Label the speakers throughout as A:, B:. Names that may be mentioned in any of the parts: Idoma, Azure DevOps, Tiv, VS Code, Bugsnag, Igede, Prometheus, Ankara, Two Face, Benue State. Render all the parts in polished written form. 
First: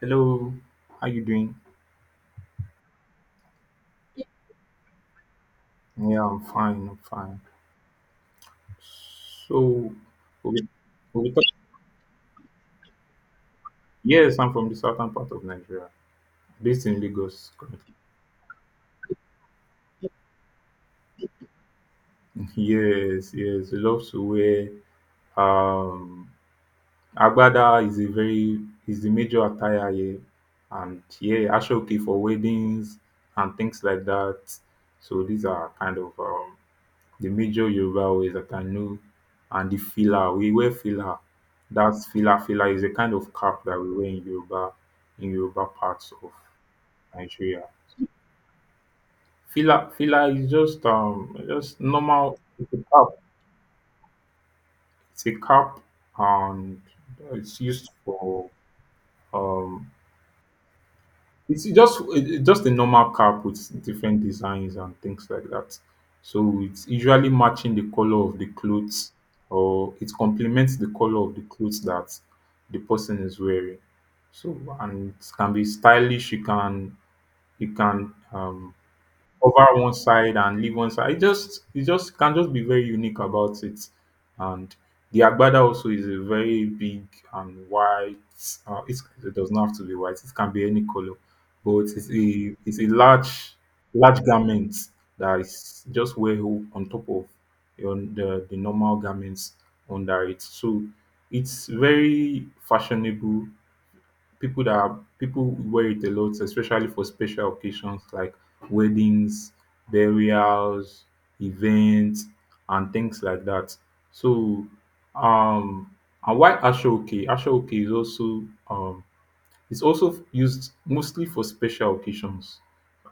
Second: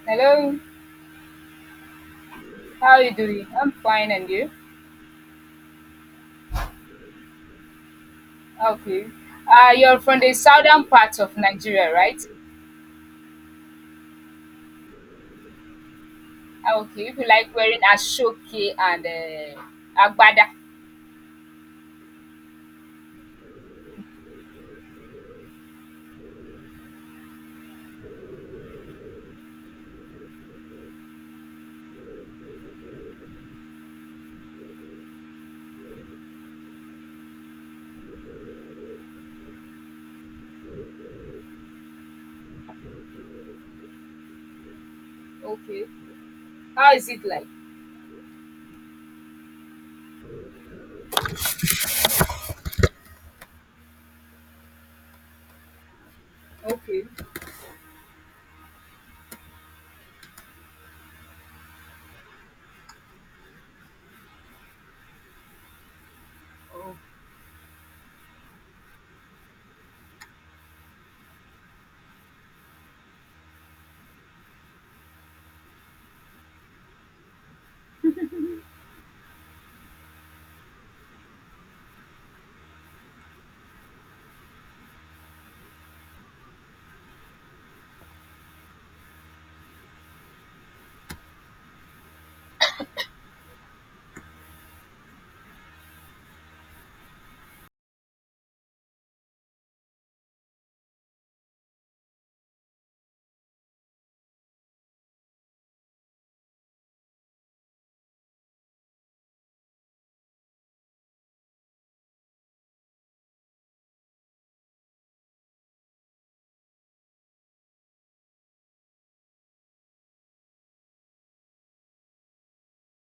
A: Hello,
B: Hello,
A: how you doing?
B: how are you doing? I'm fine, and you?
A: Yeah, I'm fine. I'm fine.
B: Okay.
A: So,
B: You're from the
A: we
B: southern part
A: we
B: of
A: talk-
B: Nigeria, right?
A: yes, I'm from the southern part of Nigeria,
B: Ah,
A: based in
B: okay, you like
A: Lagos
B: wearing
A: currently.
B: ashoke and agbada.
A: Yes, yes, we love to wear. Um, agbada is a very is the major attire here, and yeah, ashoke for weddings and things like that. So these are kind of the major Yoruba words that I know, and the fila. We wear fila. That's fila. Fila is a kind of cap that we wear in Yoruba
B: Okay,
A: parts of
B: how is it like?
A: Nigeria. Fila is just normal, it's a cap. It's a cap, and
B: Okay.
A: it's used for um it's just a normal cap with different designs and things like that. So it's usually matching the color of the clothes, or it complements the color of the clothes that the person is wearing. So and it can be stylish. You can um cover one side and leave one side. It just can just be very unique about it. And the agbada also is a very big and white. It does not have to be white. It can be any color, but it's a large garment that is just on top of on the normal garments under it. So it's very fashionable. People wear it a lot, especially for special occasions like weddings, burials, events, and things like that. So, um, and why ashoke? Ashoke is also um, it's also used mostly for special occasions.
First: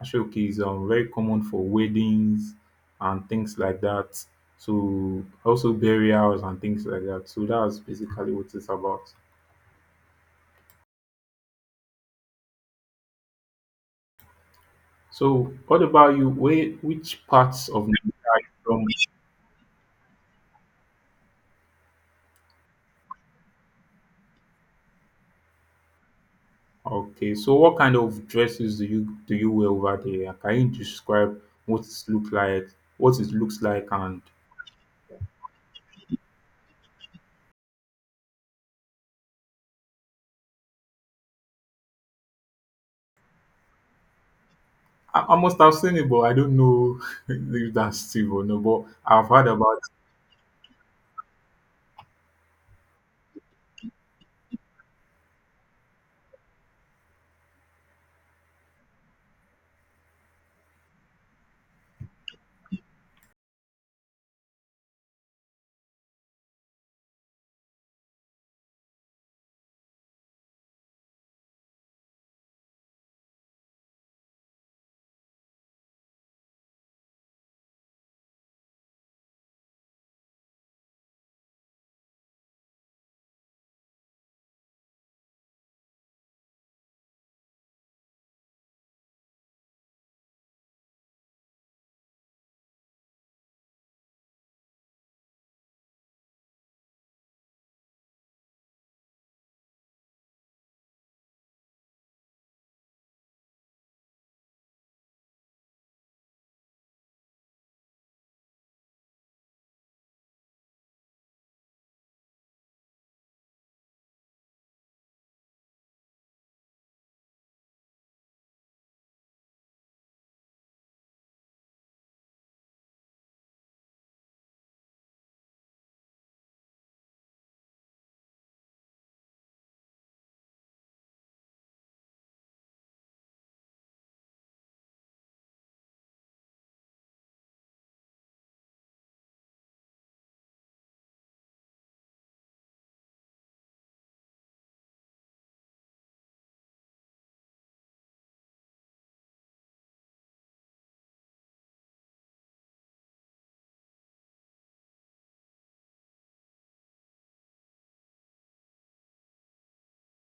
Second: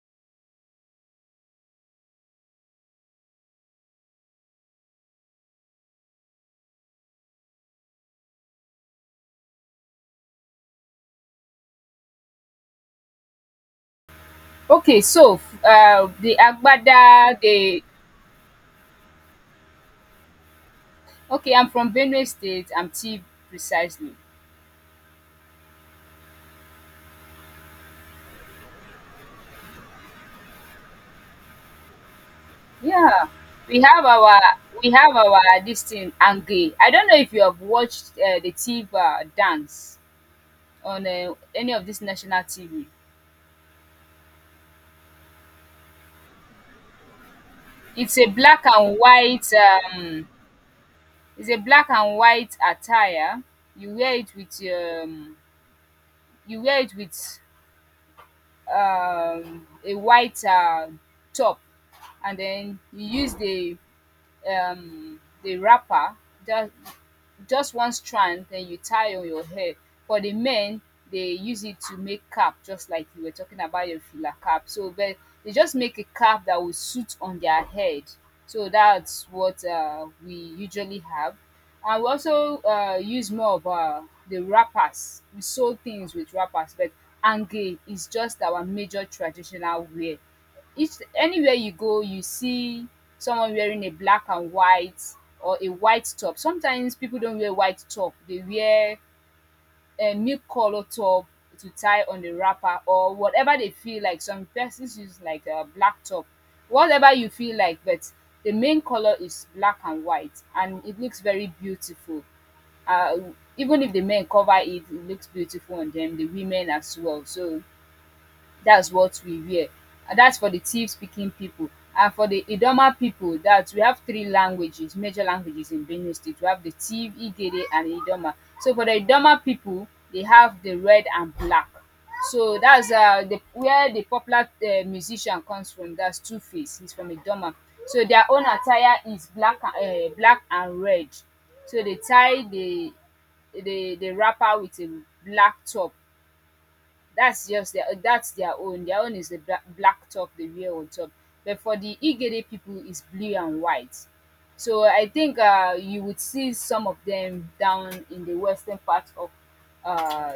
A: Ashoke is very common for weddings and things like that. So also burials and things like that. So that's basically what it's about.
B: Okay, so
A: So, what about you?
B: the
A: Which
B: agbada,
A: parts
B: the
A: of Nigeria are you from?
B: okay, I'm from Benue State. I'm T precisely.
A: Okay, so what kind of dresses do you wear over there? Can you describe what it look like, what
B: Yeah,
A: it looks
B: we
A: like,
B: have
A: and
B: our we have our this thing ange. I don't know if you have watched the Tiv dance on any of this national TV.
A: I must have seen it, but I don't know if that's
B: It's a
A: Steve or no.
B: black
A: But
B: and
A: I've heard
B: white
A: about. It.
B: um, it's a black and white attire. You wear it with you wear it with a white top, and then you use the wrapper, just just one strand, then you tie on your hair. For the men, they use it to make cap just like you were talking about your filler cap. So but they just make a cap that will suit on their head. So that's what we usually have. And we also use more of the wrappers. We sew things with wrappers, but ange is just our major traditional wear. Each anywhere you go, you see someone wearing a black and white or a white top. Sometimes people don't wear white top, they wear a milk color top to tie on the wrapper, or whatever they feel like. Some persons use like a black top, whatever you feel like. But the main color is black and white, and it looks very beautiful. uh, Even if the men cover it, it looks beautiful on them, the women as well. So that's what we wear. And that's for the Tiv speaking people. And for the Idoma people, that we have three languages, major languages in Benue State. We have the Tiv, Igede, and Idoma. So for the Idoma people, they have the red and black. So that's where the popular musician comes from. That's Two Face. He's from Idoma. So their own attire is black, black and red. So they tie the wrapper with a black top. That's their own. Their own is the black, black top they wear on top. But for the igede people is blue and white. So I think you would see some of them down in the western part of uh,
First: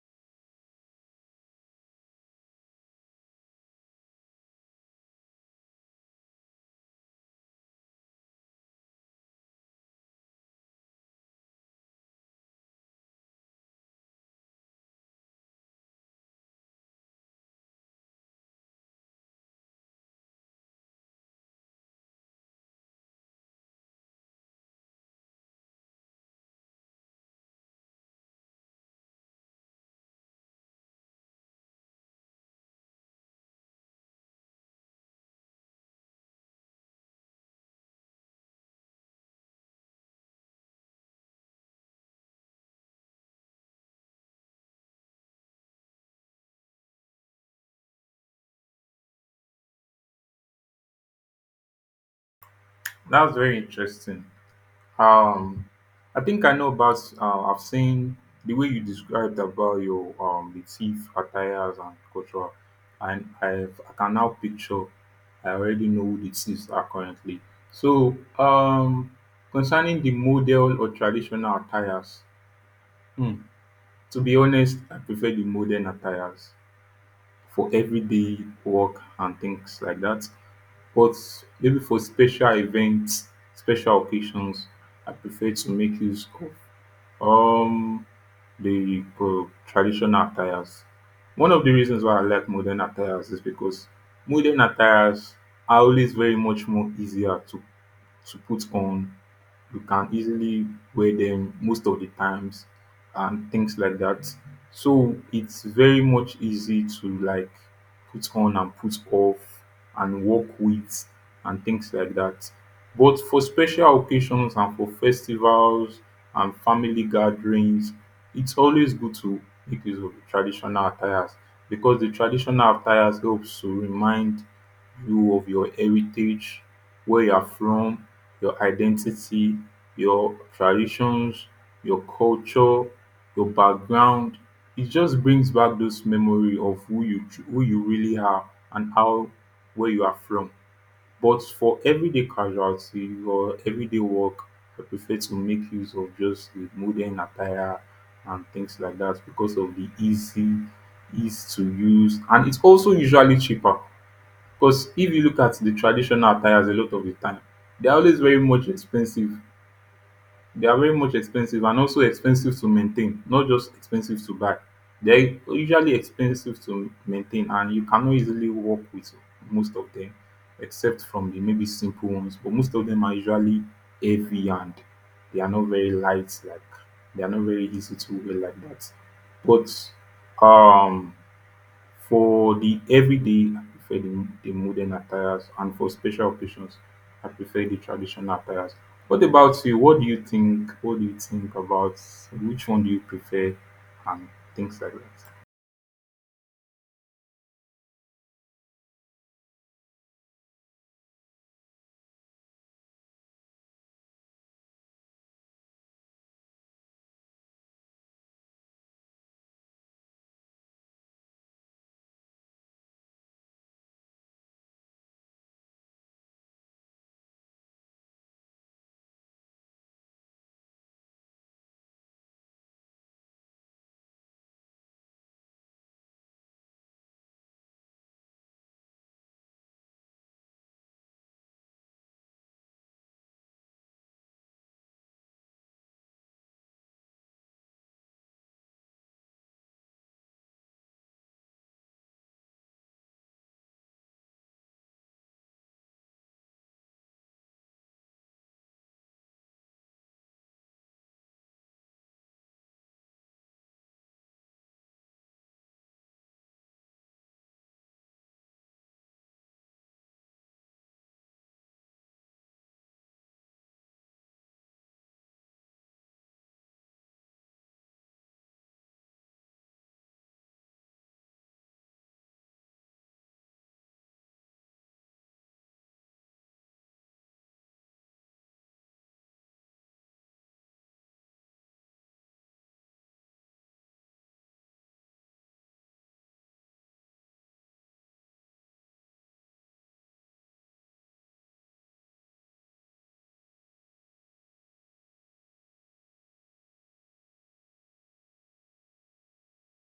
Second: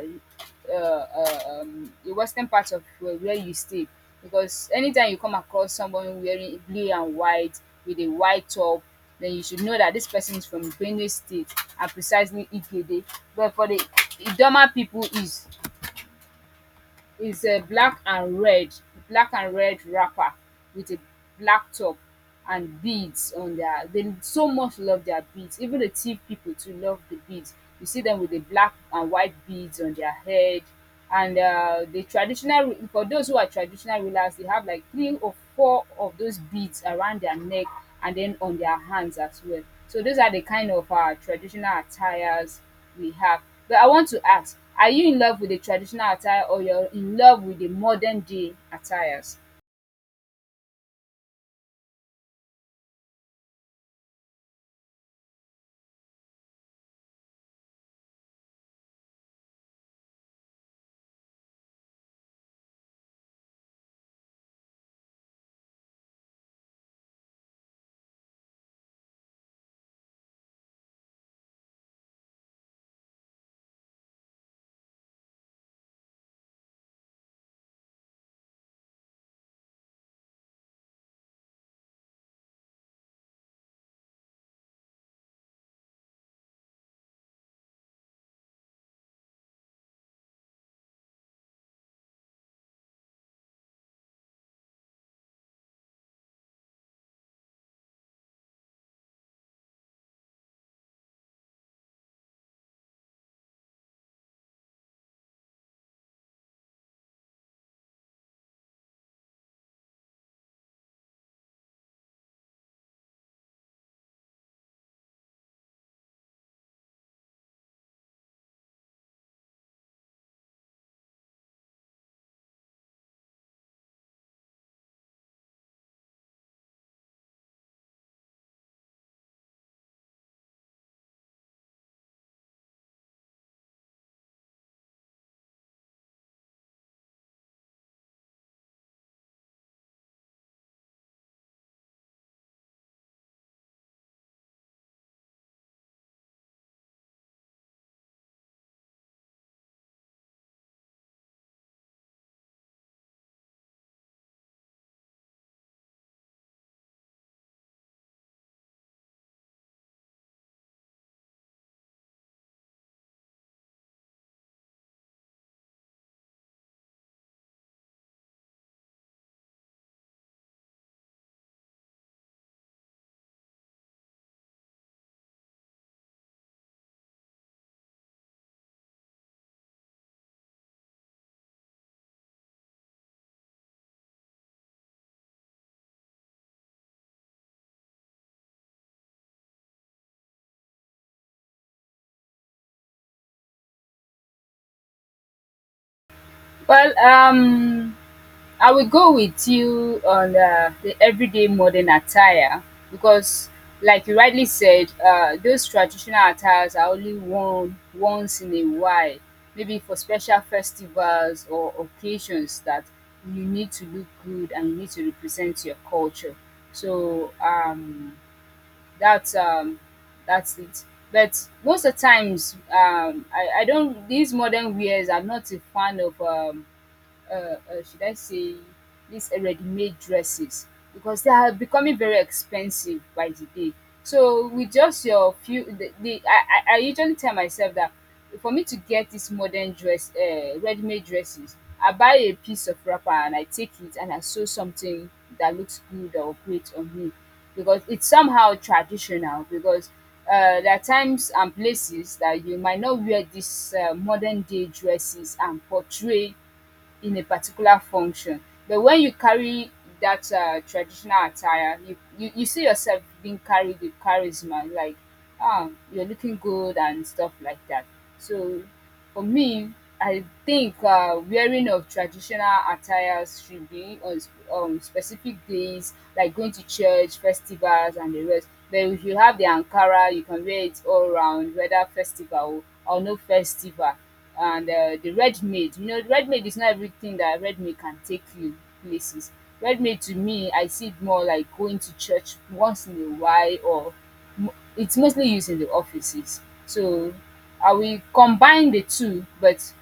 B: the western part of where you stay, because anytime you come across someone wearing blue and white with a white top, then you should know that this person is from Benue State, and precisely Igede. But for the idoma people is it's a black and red, black and red wrapper with a black top, and beads on their they so much love their beads. Even the thief people too love the beads. You see them with the black and white beads on their head. And the traditional for those who are traditional rulers, they have like three or four of those beads around their neck, and then on their hands as well. So those are the kind of traditional attires we have. But I want to ask, are you in love with the traditional attire or you're in love with the modern day attires?
A: That's very interesting. Um, I think I know about. I've seen the way you described about your the thief attires and culture, and I can now picture. I already know who the thieves are currently. So, concerning the model or traditional attires, hmm, to be honest, I prefer the modern attires for everyday work and things like that. But maybe for special events, special occasions, I prefer to make use of the traditional attires. One of the reasons why I like modern attires is because modern attires are always very much more easier to put on. You can easily wear them most of the times and things like that. So it's very much easy to like put on and put off and work with and things like that. But for special occasions and for festivals and family gatherings, it's always good to make use of the traditional attires because the traditional attires helps to remind you of your heritage, where you are from, your identity, your traditions, your culture, your background. It just brings back those memory of who you really are and how where you are from. But for everyday casualty or everyday work, I prefer to make use of just the modern attire and things like that because of the easy ease to use and it's also usually cheaper. Because if you look at the traditional attires a lot of the time, they are always very much expensive. They are very much expensive and also expensive to maintain, not just expensive to buy. They are usually expensive to maintain and you cannot easily work with most of them except from the maybe simple ones. But most of them are usually heavy and they are not very light, like they are not very easy to wear like that. But um for the everyday, I prefer the modern attires, and for special occasions, I prefer the traditional attires. What about you? What do you think? What do you think about which one do you prefer and things like that?
B: Well, I will go with you on the everyday modern attire because, like you rightly said, those traditional attires are only worn once in a while, maybe for special festivals or occasions that you need to look good and you need to represent your culture. So, That's um, that's it. But most of the times, I don't. These modern wears, I'm not a fan of uh, uh, should I say, these ready-made dresses, because they are becoming very expensive by the day. So with just your few, the I usually tell myself that for me to get this modern dress, ready-made dresses, I buy a piece of wrapper and I take it and I sew something that looks good or great on me, because it's somehow traditional, because there are times and places that you might not wear these modern day dresses and portray in a particular function. But when you carry that traditional attire, you see yourself being carried with charisma, like ah, you're looking good and stuff like that. So for me, I think wearing of traditional attires should be on specific days, like going to church, festivals, and the rest. But if you have the Ankara, you can wear it all around, whether festival or no festival. And the red maid, red maid is not everything that red maid can take you places. Red maid to me, I see it more like going to church once in a while, or it's mostly used in the offices. So I will combine the two, but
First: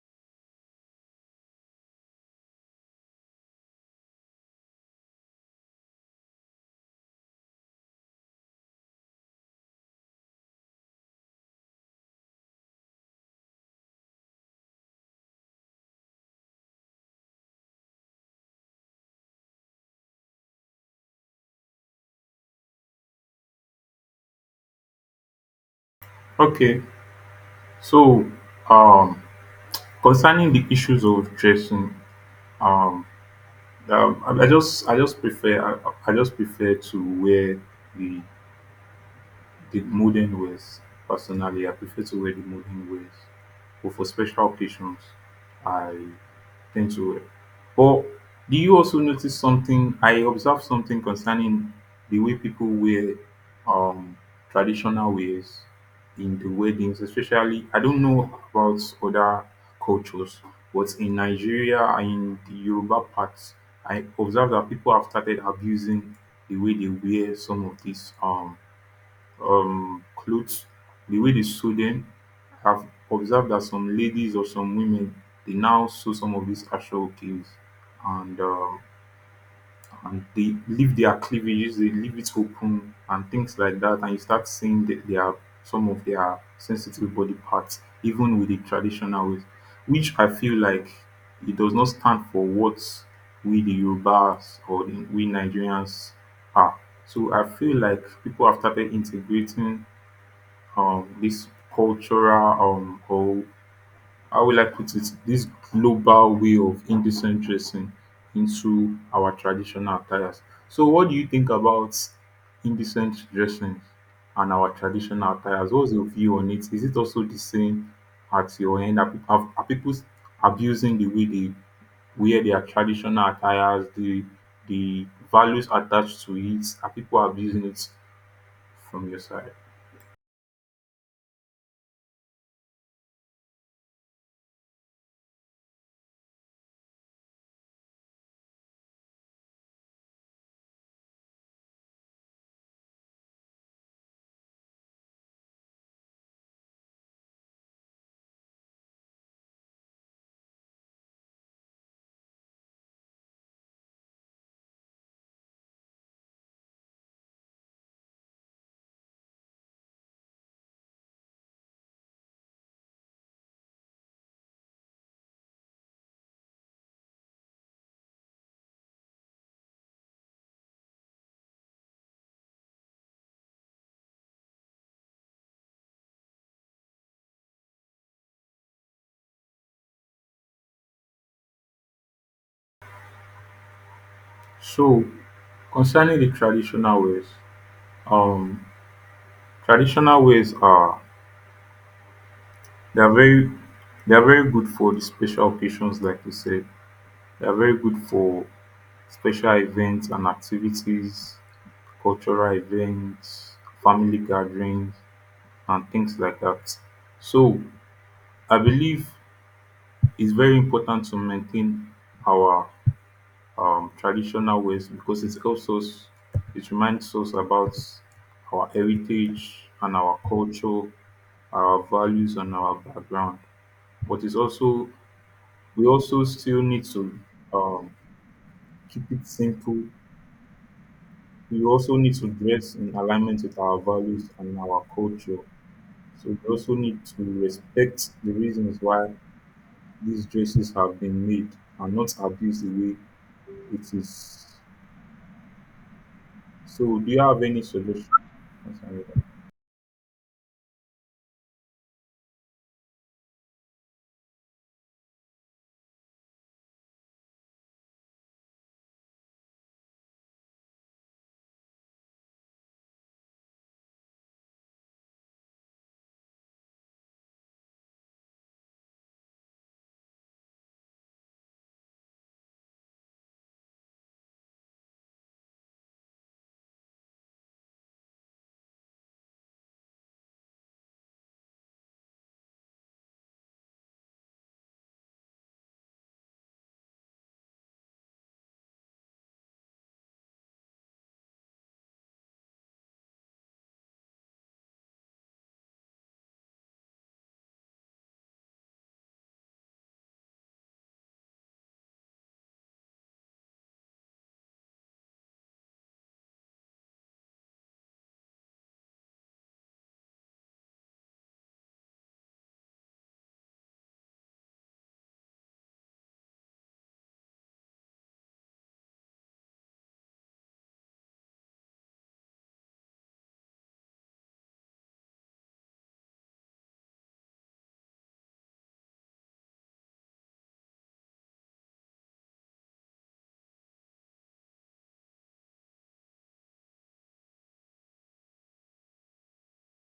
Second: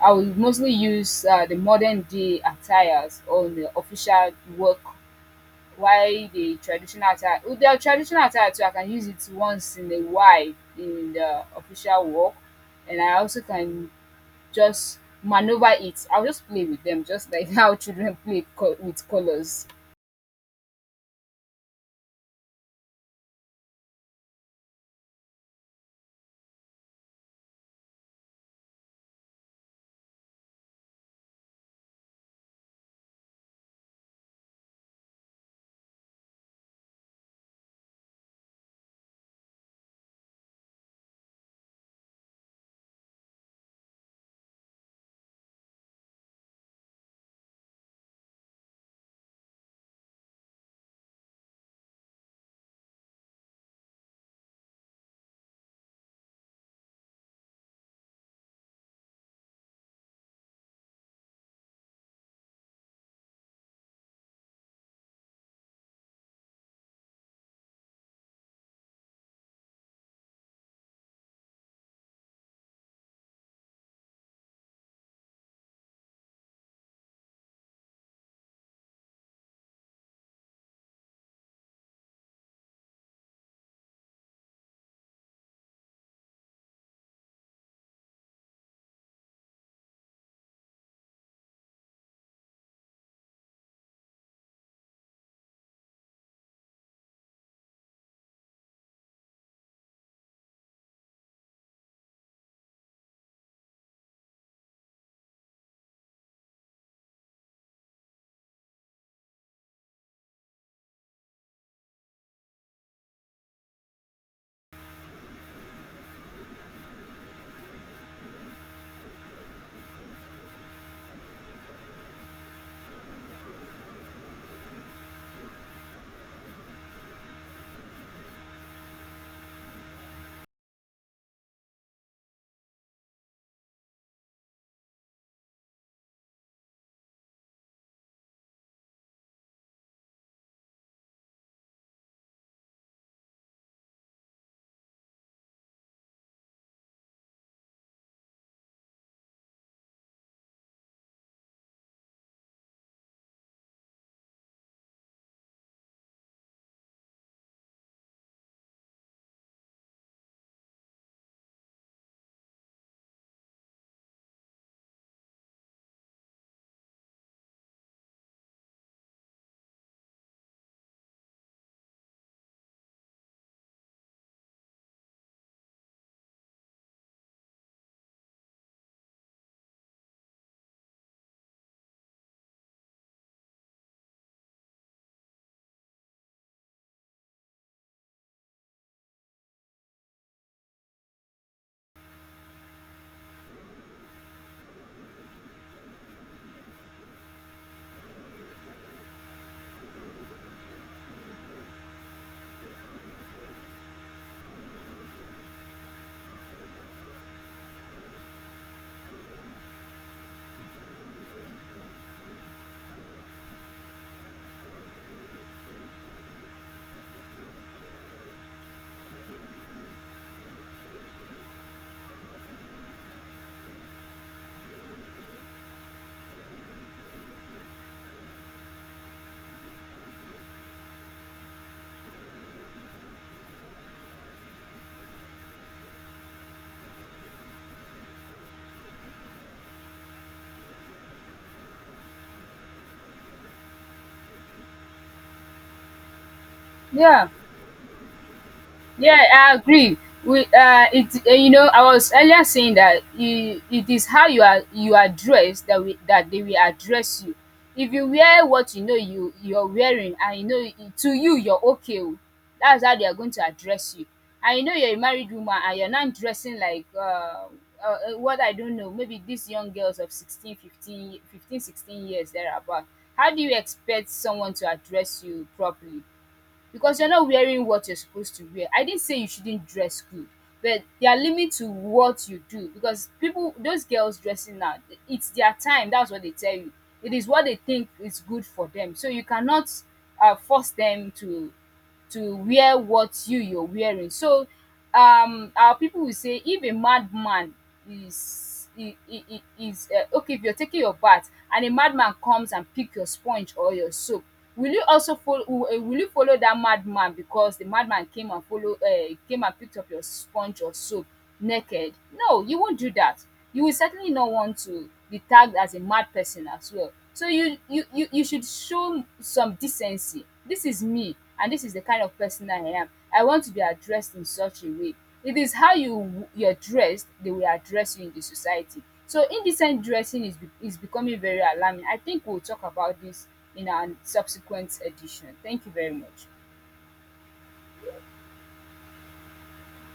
B: I will mostly use the modern day attires on the official work, while the traditional attire with the traditional attire too, I can use it once in a while in the official work. And I also can just maneuver it. I'll just play with them, just like how children play with colors.
A: Okay, so um, concerning the issues of dressing, um, I just prefer to wear the the modern ways. Personally, I prefer to wear the modern ways. But for special occasions, I tend to wear. But do you also notice something? I observed something concerning the way people wear um traditional ways in the weddings, especially. I don't know about other cultures, but in Nigeria and in the Yoruba parts, I observed that people have started abusing the way they wear some of these clothes, the way they sew them. I've observed that some ladies or some women they now sew some of these actual clothes and and they leave their cleavages, they leave it open and things like that, and you start seeing that they are some of their sensitive body parts, even with the traditional ways, which I feel like it does not stand for what we the Yorubas we Nigerians are. So I feel like people have started integrating this cultural or how will I put it, this global way of indecent dressing into our traditional attires. So what do you think about indecent dressing and our traditional attires? What's your view on it? Is it also the same at your end? Are people abusing the way they wear their traditional attires, the values attached to it? Are people abusing it from your side? So concerning the um, traditional ways are they are very they are very good for the special occasions, like you said. They are very good for special events and activities, cultural events, family gatherings, and things like that. So I believe it's very important to maintain our traditional ways because it helps us, it reminds us about our heritage and our culture, our values and our background. But it's also we also still need to um, keep it simple. We also need to dress in alignment with our values and our culture. So we also need to respect the reasons why these dresses have been made and not abuse the way it is. So, do you
B: Yeah.
A: have any solution? That's
B: Yeah,
A: all.
B: I agree. We, it, I was earlier saying that it is how you are dressed that they will address you. If you wear what you know you're wearing, and you know to you're okay, o, that's how they are going to address you. And you know you're a married woman, and you're not dressing like what I don't know, maybe these young girls of 16, 15, 15, 16 15, 15, 16 years thereabout. How do you expect someone to address you properly? Because you're not wearing what you're supposed to wear. I didn't say you shouldn't dress good, but there are limits to what you do, because people, those girls dressing now, it's their time. That's what they tell you. It is what they think is good for them. So you cannot force them to wear what you're wearing. So our people will say, if a madman is I- is okay, if you're taking your bath and a madman comes and pick your sponge or your soap, will you also follow, will you follow that madman because the madman came and picked up your sponge or soap naked? No, you won't do that. You will certainly not want to be tagged as a mad person as well. So you should show some decency. This is me, and this is the kind of person I am. I want to be addressed in such a way. It is how you're dressed they will address you in the society. So indecent dressing is becoming very alarming. I think we'll talk about this in our subsequent edition. Thank you very much.